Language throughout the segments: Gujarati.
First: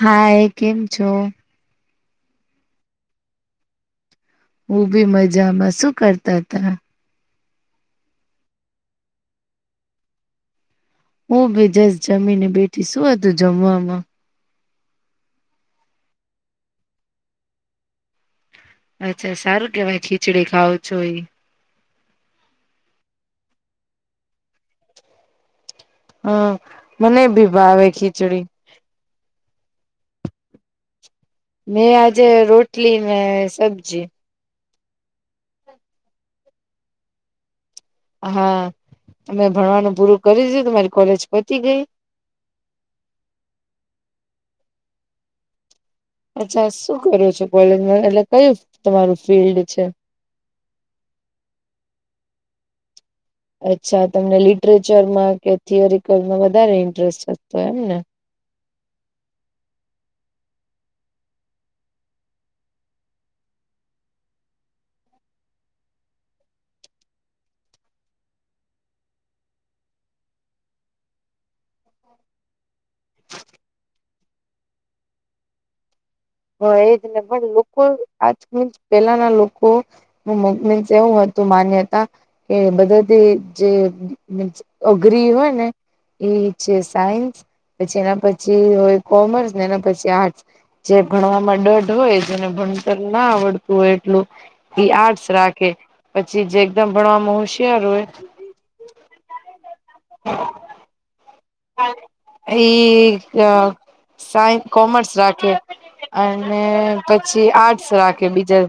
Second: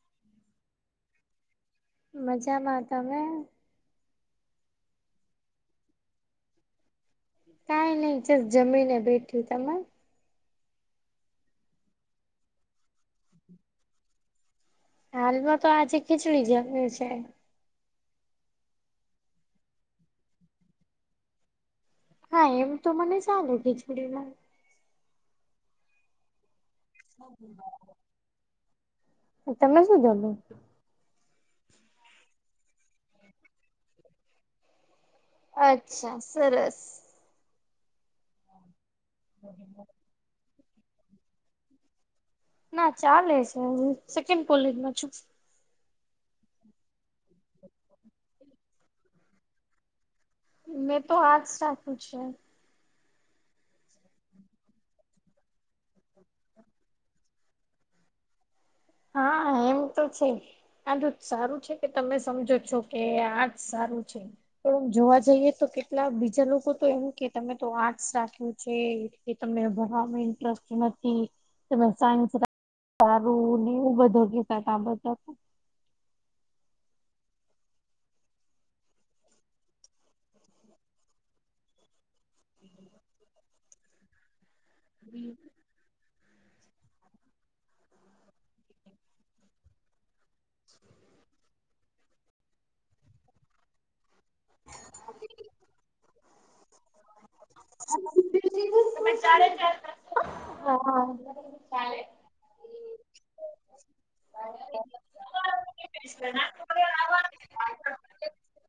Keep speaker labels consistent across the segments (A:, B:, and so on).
A: હા એ કેમ છો
B: મજામાંતા મે
A: હું બી મજામાં શું કરતા હતા.
B: કઈ નહી જસ જમી ને બેઠ્યું તમે
A: હું ભી જસ જમી ને બેઠી શું હતું જમવામાં
B: હાલમાં તો આજે ખીચડી જમ્યું છે.
A: અચ્છા સારું કેવાય ખીચડી ખાવ છો એ
B: હા એમ તો મને સાલું ખીચડીમાં
A: હા મને ભી ભાવે ખીચડી
B: તમે શું જમો
A: મેં આજે રોટલી ને સબ્જી
B: અચ્છા સરસ
A: હા અમે ભણવાનું પૂરું કરી દું તમારી કોલેજ પતી ગઈ.
B: ના ચાલે છે હ સેકન્ડ કોલેજમાં છું.
A: અચ્છા શું કરો છો કોલેજમાં એટલે કયું તમારું ફિલ્ડ છે.
B: મેં તો આર્ટસ રાખ્યું છે
A: અચ્છા તમને લિટરેચરમાં કે થિયોરિકલમાં વધારે ઇન્ટરેસ્ટતો એમ ને
B: હા એમ તો છે. આજ સારું છે કે તમે સમજો છો કે આજ સારું છે. પણમ જોવા જઈએ તો કેટલા બીજા લોકો તો એમ કે તમે તો આર્ટસ રાખ્યું છે. તમને ભણવાવામાં ઇન્ટરેસ્ટ નથી તમે સાયન્સ સારું ને એવું બધું કેસા ત બધા
A: હ એ જ નહી પણ લોકો આજ મ પેલાના લોકો હ મોગમ એવું હતું માન્યતા કે બધા જે અઘરી હોય ને એ છે સાયન્સ પછી એના પછી હોય કોમર્સ ને એના પછી આર્ટસ જે ભણવામાં ડઢ હોય જને ભણતર ના આવડતું હોય એટલું આર્ટસ રાખે પછી જે એકદમ ભણવામાં હોશિયાર હોય.
B: ચ હા
A: એ સાય કોમર્સ રાખે અને પછી આર્ટસ રાખે બીજા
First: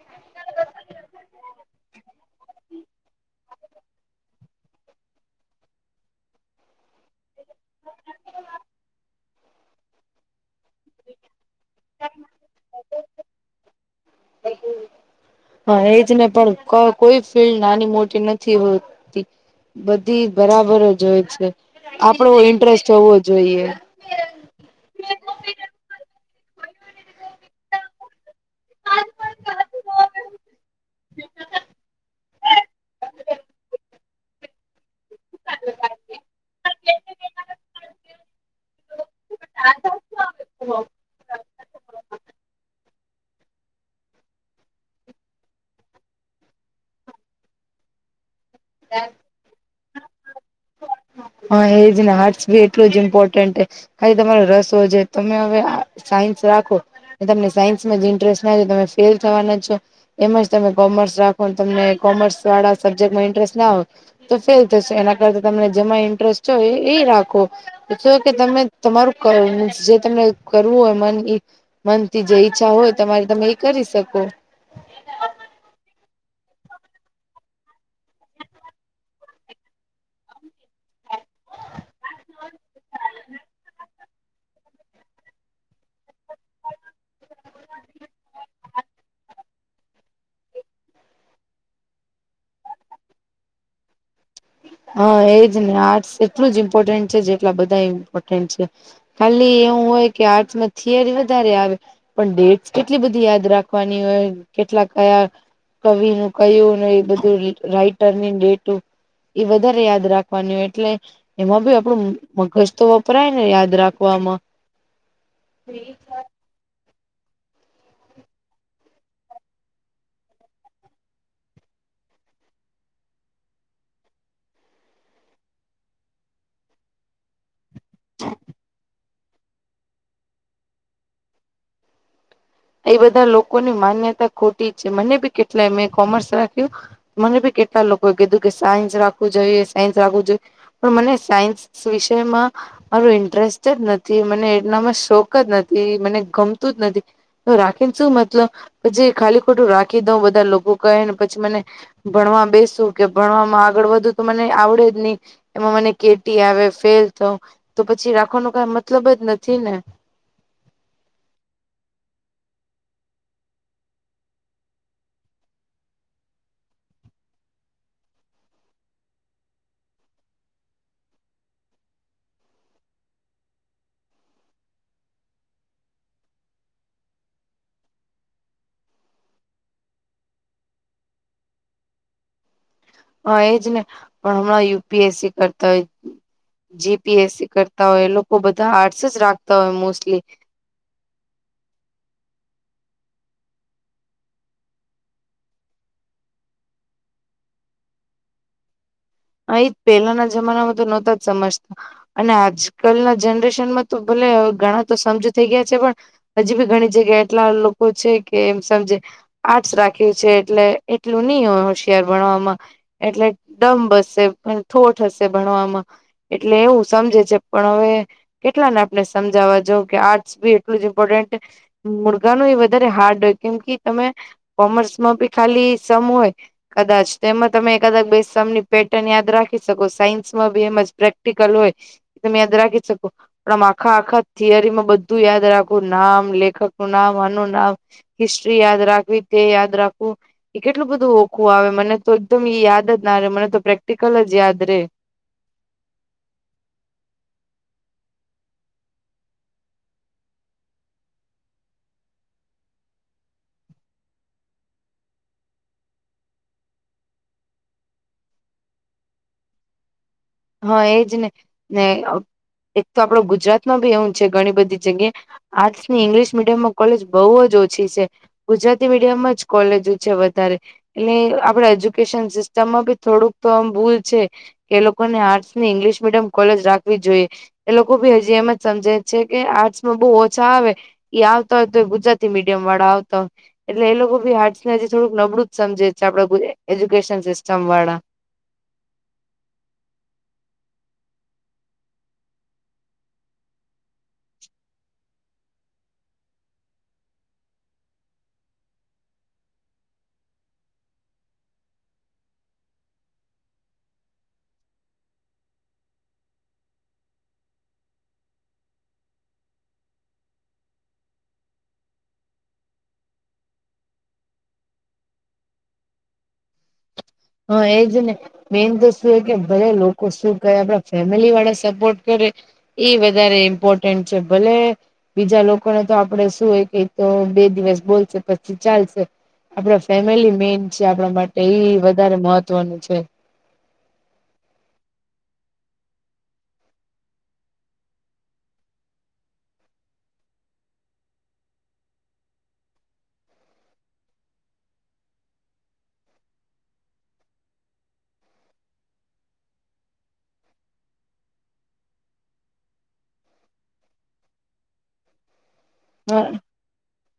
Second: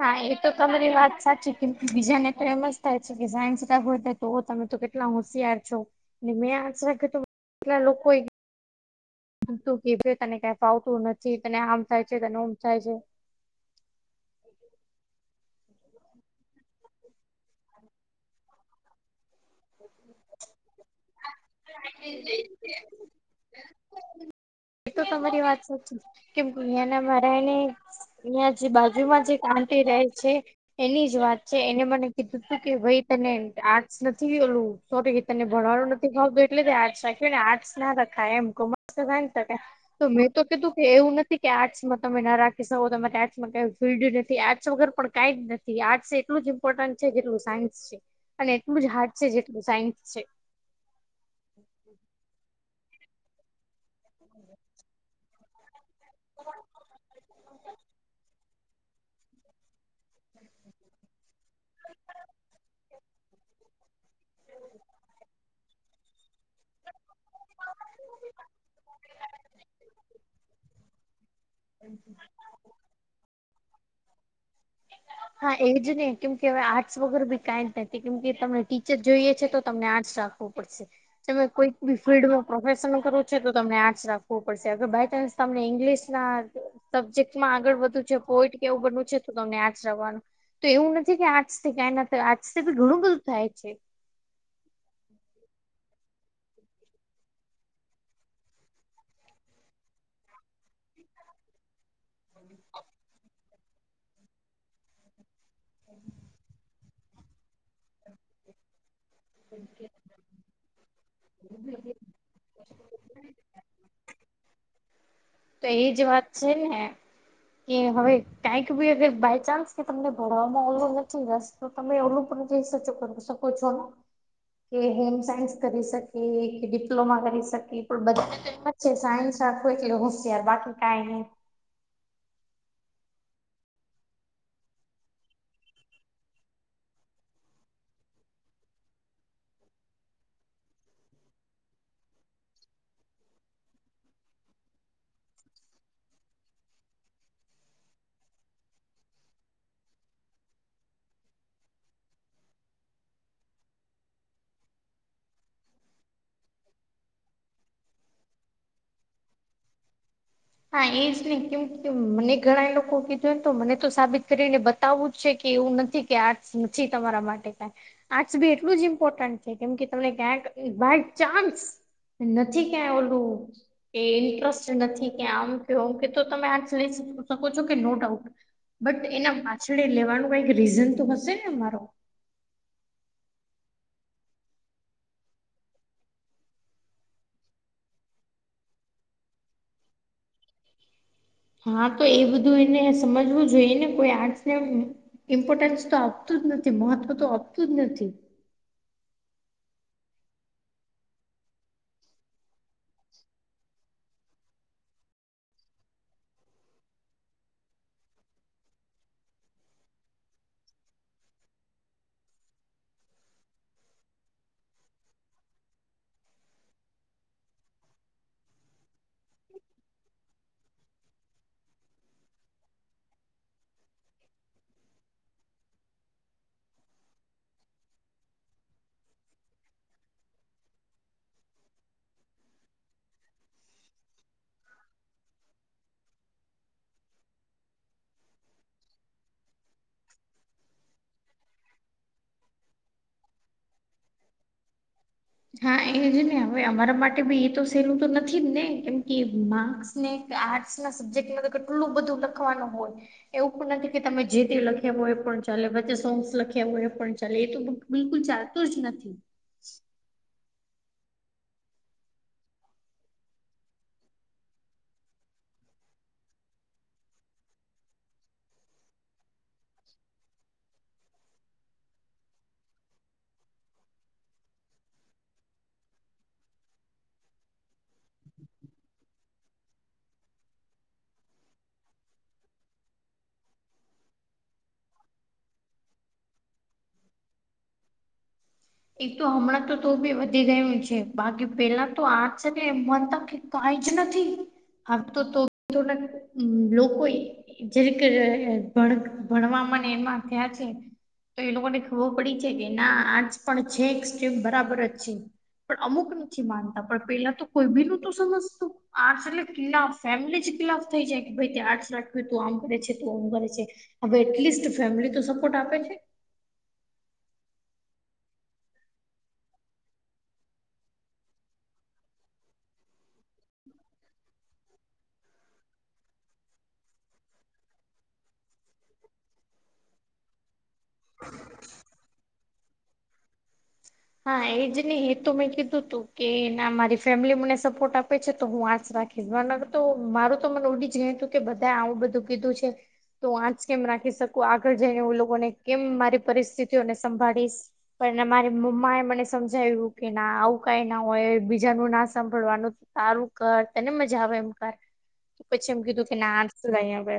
B: હા એ તો તમારી વાત સાચી કે બીજા ને તો એમ જ થાય છે કે સાનસધ તો તમે તો કેટલા હોશિયાર છો મેં આશ રાખ કેટલા લોકો હમ તું કે તને કં ફાવતું નથી તને આમ થાય છે તને ઉમ થાય છે.
A: હા એજ ને પણ ક કોઈ ફિલ્ડ નાની મોટી નથી હોતી. બધી બરાબર જ હોય છે આપડો ઇન્ટરેસ્ટ હોવો જોઈએ.
B: એ તો તમારી વાત સાચી કેમ દુનિયા ના મારાય ને અહીંયા જે બાજુમાં જે આંટી રહે છે. એની જ વાત છે એને મને કીધું તું કે ભાઈ તને આ [unintelligible] એલું તો તને ભણાવેલો? એટલે આર્ટસ રાખે આર્ટ્સ ના રખાય એમ કોમર્સને ત તો મેં તો કીધું કે એવું નથી કે આર્ટસમાં તમે ના રાખી શકો તમા આર્ટમાં ક ફિલ્ડ નથી આર્ટસ વગર પણ કઈ જ નથી. આર્ટ્સ એટલું જ ઇમ્પોર્ટન્ટ છે જેટલું સાયન્સ છે અને [unintelligible] જેટલું સાયન્સ છે.
A: હા એજને હર્ટસ બી એટલું જ ઇમ્પોર્ટન્ટ હે ખાલી તમારો રસો છે તમે હવે સાયન્સ રાખો તમને સાયન્સમાં જ ઇન્ટરેસ્ટ ના તમે ફેલ થવાના છો. એમાંજ તમે કોમર્સ રાખો તમને કોમર્સ વાળા સબ્જેક્ટમાં ઇન્ટરેસ્ટ ના હો તો ફેલ થશે એના કરતા તમને જેમાં ઇન્ટરેસ્ટ છે એ રાખો. છ કે તમે તમારું મીસ જે તમને કરવું હોય મન ઈ મનથી જે ઈચ્છા હોય તમારે તમે એ કરી શકો. [inaudible]
B: હા એ જ નહી કેમ કે હવે આર્ટસ વગર બી કઈ જ નથી કેમ કે તમને ટીચર જોઈએ છે તો તમને આર્ટસ રાખ પડશે તમે કોઈક બી ફિલ્ડમાં પ્રોફેશનલ કરવો છે તો તમને આર્ટસ રાખવું પડશે અગર બાય ચાન્સ તમને ઇંગ્લિશ ના સબ્જેક્ટમાં આગળ વધવું છે, પોઈટ કેવું બનવું છે તમને આંચ રવાનું તો એવું નથી કે આજથી ક્યાં ના આજથી ઘણું બધું થાય છે.
A: હા એજ ને આર્ટસ એટલું જ ઇમ્પોર્ટન્ટ છે જેટલા બધા ઇમ્પોર્ટન્ટ છે. ખાલી એવું હોય કે આર્ટસમાં થિયરી વધારે આવે પણ ડેટ કેટલી બધી યાદ રાખે વાની હોય કેટલા કયા કવિ નું કયું ને એ બધું રાઈટરની ડેટું એ વધારે યાદ રાખવાની હોય એટલે એમાં બી આપડું મગજ તો વપરાય ને યાદ રાખવામાં
B: તો એ જ વાત છે ને કે હવે કંઈક ભી હવે બાય ચાન્સ કે તમને ભણવામાં ઓલ નથી રસ તો તમે ઓલું પણ કઈ સચ કરી શકો છો. કે હોમ સાયન્સ કરી શકે કે ડિપ્લોમા કરી શકે પણ બધા ને એવું જ છે સાયન્સ રાખું એટલે હોશિયાર બાકી કઈ નહી.
A: એ બધા લોકોની માન્યતા ખોટી છે મને બી કેટલાય મેં કોમર્સ રાખ્યું મને ભી કેટલા લોકોએ કીધું કે સાયન્સ રાખવું જોઈએ, સાયન્સ રાખવું જોઈએ પણ મને સાયન્સ વિષયમાં મારું ઇન્ટરેસ્ટ જ નથી, મને એનામાં શોખ જ નથી, મને ગમતું જ નથી તો રાખીને શું મતલબ, પછી ખાલી ખોટું રાખી દઉં બધા લોકો કહેને પછી મને ભણવા બેસું કે ભણવામાં આગળ વધુ તો મને આવડે જ નહી. એમાં મને કેટી આવે ફેલ થઉ તો પછી રાખવાનો કઈ મતલબ જ નથી ને?
B: હા એજ નહી કેમ કે મને ઘણા લોકો કીધું તો મને તો સાબિત કરીને બતાવું જ છે કે એવું નથી કે આર્ટ નથી તમારા માટે કઈ. આર્ટસ બી એટલું જ ઇમ્પોર્ટન્ટ છે કેમ કે તમને ક્યાંક બાય ચાન્સ નથી ક્યાં ઓલું કે ઇન્ટરેસ્ટ નથી. કે આમ કે ઓમ તો તમે આ લઈ શકો છો કે નો ડાઉટ. બટ એના પાછળે લેવાનું કઈક રીઝન તો હશે ને અમારો.
A: હા એજ ને પણ હમણાં યુ પી એસ સી કરતા હોય જી પી એસ સી કરતા હોય એ લોકો બધા હારટસ જ રાખતા હોય મોસ્ટલી.
B: હા તો એ બધું એને સમજવું જોઈએને કોઈ આર્ટસવને ઇમ્પોર્ટન્સ તો આપતું જ નથી, મહત્વ તો આપતું જ નથી.
A: હા એજ પહેલાના જમાનામાં તો નહોતા જ સમજતા. અને આજ કલના જનરેશનમાં તો ભલે ઘણા તો સમજ થઈ ગયા છે પણ હજી બી ઘણી જગ્યા એટલા લોકો છે કે એમ સમજે. આર્ટસ રાખ્યું છે એટલે એટલું નહ હોય હોશિયાર ભણવામાં એટલે ડમ બસ ઠોઠ હશે ભણવામાં એટલે એવું સમજે છે પણ હવે કેટલાને આપણે સમજાવવા જો કે આર્ટસ બી એટલું જ ઇમ્પોર્ટન્ટ મુઘાનું એ વધારે હાર્ડ હોય કેમ કે તમે. કોમર્સમાં બી ખાલી સમ હોય કદાચ તેમાં તમે કદાચ બે સમ ની. પેટર્ન યાદ રાખી શકો સાયન્સમાં બી એમ જ પ્રેક્ટિકલ હોય તમે યાદ રાખી શકો. પણ આમ આખા આખા થિયરીમાં બધું યાદ રાખું નામ લેખક ન નામ આનું નામ. હિસ્ટ્રીરી યાદ રાખ વિદ્યા યાદ રાખું એ કેટલું બધું ઓખું આવે મને તો એકદમ યાદ જ ના રે મને તો પ્રેક્ટિકલ જ યાદ રે
B: હા એજ ને હવે અમારા માટે બી એ તો સહેલું તો નથી જ ને કેમ કે મા. ને આર્ટસ ના સબ્જેક્ટમાં તો કેટલું બધું લખવાનું હોય. એવું પણ નથી કે તમે જે તે લખ્યા હોો એ પણ ચાલે બચે સોંગ્સ લખ્યા હોય એ પણ ચાલે એ તો. બિલકુલ ચાલતો જ નથી.
A: હા એજ ને ને એક તો આપડો ગુજરાતમાં બી એવું છે ઘણી બધી જગ્યા. આર્ટ્સ ની ઇંગ્લિશ મીડિયમમાં કોલેજ બહુ જ ઓછી છે. ગુજરાતી મીડિયમમાં જ કોલેજો છે વધારે એટલે આપડે એજ્યુકેશન સિસ્ટમમાં બી થોડુંક તો ભૂલ છે લોકોનેર્ટસ ંગ્લિશ મીડિયમ કોલેજ રાખવી જોઈએ એ લોકો બી હજી એમ જ સમજે છે કે આર્ટસમાં બહુ ઓછા આવે. એ આવતા હોય તો ગુજરાતી મીડિયમ વાળા આવતા હોય. એટલે એ લોકો ભી હાજ ને હજી થોડુંક નબળું જ સમજે છે આપડા એજ્યુકેશન સિસ્ટમ વાળા
B: એ તો હમણાં તો તો બી વધી ગું છે બાકી પેલા તો આજટલે એમ મનતા કઈ જ નથી આ તો તો થોડાક લોકો જે ભ ભણવા મને એમાં થયા છે. તો એ લોકોને ખબર પડી છે કે ના આજ પણ છેક્સમ બરાબર જ છે. પણ અમુક નથી માનતા પણ પેલા તો કોઈ બી ન તો સમજતું. આર્ટસ એટલે કિલા ફેમિલી જ કિલાફ થઈ જાય કે ભાઈ આર્ટસ રાખ્યું તું આમ કરે છે તું ઓમ કરે છે. હવે એટલીસ્ટ ફેમિલી તો સપોર્ટ આપે છે.
A: હા એજ ને મેન તો શું કે ભલે લોકો શું કરે આપડા ફેમિલી વાળા સપોર્ટ કરે ઈ વધારે ઇમ્પોર્ટન્ટ છે ભલે બીજા લોકોને તો આપડે શું હોય કે તો બે દિવસ બોલશે પછી ચાલશે આપણા ફેમિલી મેન છે આપણા માટે એ વધારે મહત્વનું છે.
B: હા એજ નહી હે તોુ મેં કીધું તું કે એના મારી ફેમિલી મને સપોર્ટ આપે છે તો હું આશ રાખી કવાર તો મારું તો મને ઓડી જ ગય તું કે બધા આવું બધું કીધું છે. તો હું આંચ કેમ રાખી શકું આગળ જઈને હું લોકોને કેમ મારી પરિસ્થિતિઓને સંભાળીશ પણ અમારી મમ્ એ મને સમજાવ્યું કે ના આવું કઈ ના હોય બીજા ન ના સાંભળવાનું તારું કર તને મજા આવે એમ કર પછી એમ કીધું કે
A: હા
B: ના બે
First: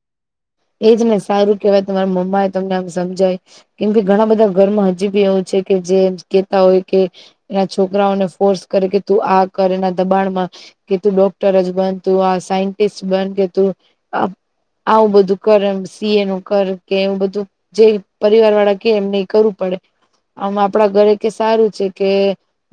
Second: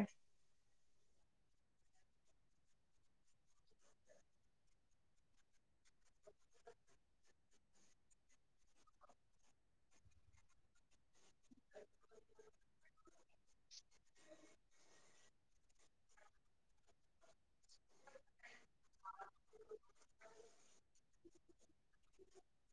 A: એજ ને સારું કેહેવાય તમારા મમ્મા એ તમને આમ સમજાય કેમ કે ઘણા બધા ઘરમાં હજી બી એવું છે કે જે કેતા હોય કે એના છોકરાઓને ફોર્સ કરે કે તું આ કર એના દબાણમાં કે તું ડોક્ટર જ બન તું આ સાયન્ટિસ્ટ બન કે તું આવું બધું. કર એમ સી એ નું કર કે એવું બધું જે પરિવાર વાળા કે એમને એ કરવું પડે આમ આપણા ઘરે કે સારું છે કે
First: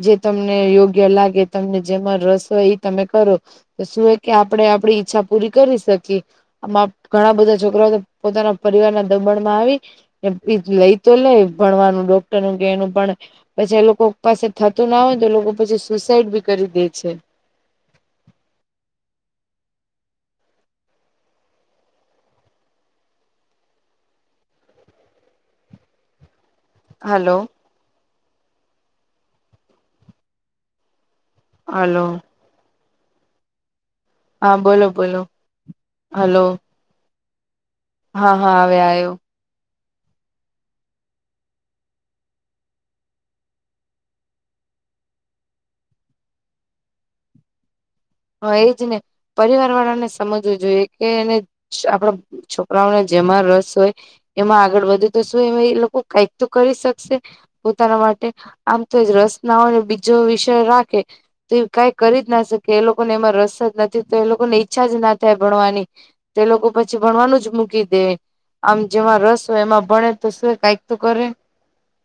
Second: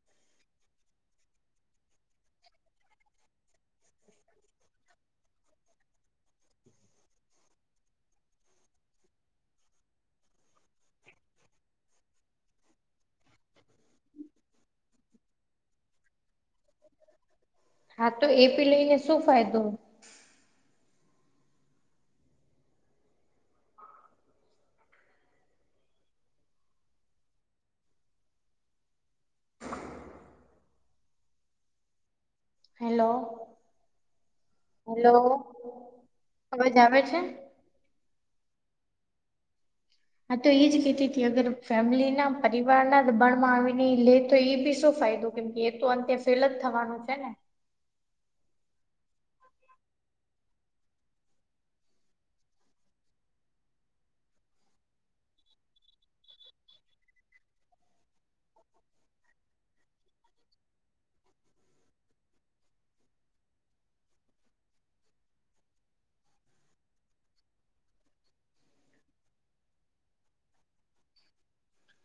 A: જે તમને યોગ્ય લાગે તમને જેમાં રસ હોય એ તમે કરો તો શું એ કે આપણેે આપડી ઈચ્છા પૂરી કરી શકીએ આમાં ઘણા બધા છોકરાઓ પોતાના પરિવાર ના દબણમાં આવી એ લઈ તો લઈ ભણવાનું ડોક્ટર નું કે એનું પણ પછી એ લોકો ઉપાસે થતું ના હોય તો લોકો પછી સુસાઈડ બી કરી દે છે.
B: હા તો એ પી લઈને શું ફાયદો
A: હલો. હલો.
B: હેલો
A: હા બોલો
B: હેલો
A: બોલો હલો
B: અવાજ આવે છે?
A: હા હા હવે આવ્યો.
B: આ તો એજ કેતીથી અગર ફેમિલી ના પરિવાર ના દબાણ માં આવીને લે તો એ બી શું ફાયદો? કેમ કે એ તો અંતે ફેલ જ થવાનું છે ને
A: હા એજ ને પરિવાર વાળા ને સમજવું જોઈએ કેને આપણા છોકરાઓને જેમાં રસ હોય એમાં આગળ વધું તો શું એ એ લોકો કઈક તો કરી શકશે. પોતાના માટે આમ તો જ રસનાઓને બીજો વિષય રાખે. તો એ કઈ કરી જ ના શકે એ લોકોને એમાં રસ જ નથી તો એ લોકોને ઈચ્છા જ ના થાય ભણવાની તે લોકો પછી ભણવાનું જ મૂકી દે. આમ જેમાં રસ હોય એમાં ભણે તો શું કઈક તો કરે.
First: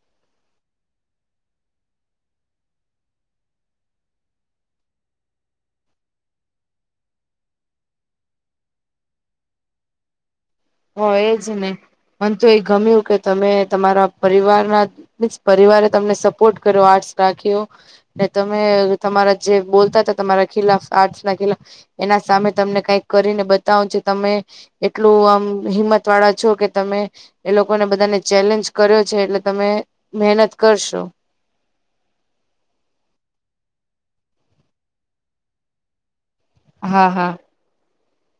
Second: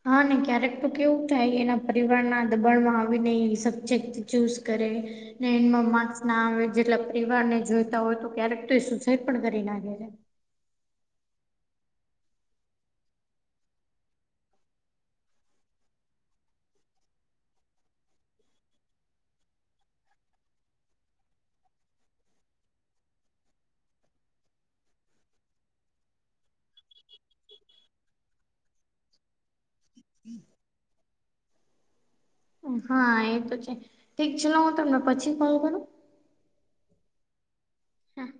B: હા ને ક્યારેક તો કેવું થાય એના પરિવાર ના દબાણમાં આવી ને ઈ સચક ચૂઝ કરે ને એમાં માર્સ ના આવે જેટલા પરિવાર ને જોઈતા હોય તો ક્યારેક તો એ સુસાઈડ પણ કરી નાખે છે.
A: હોય જ ને મન તો એ ગમ્યું કે તમે તમારા પરિવારના બસ પરિવારે તમને સપોર્ટ કર્યો આર્ટસ રાખ્યો. તમે તમારા જે બોલતા હતા તમારા ખિલાફ આર્ટસ ના ખિલાફ એના સામે તમને કઈક કરીને બતાવો છો તમે એટલું આમ હિંમત વાળા છો કે તમે એ લોકોને બધાને ચેલેન્જ કર્યો છે એટલે તમે મહેનત કરશો.
B: હા એ તો છે ઠીક છે નો હું તમને પછી ફોન કરું
A: હા હા.
B: હા.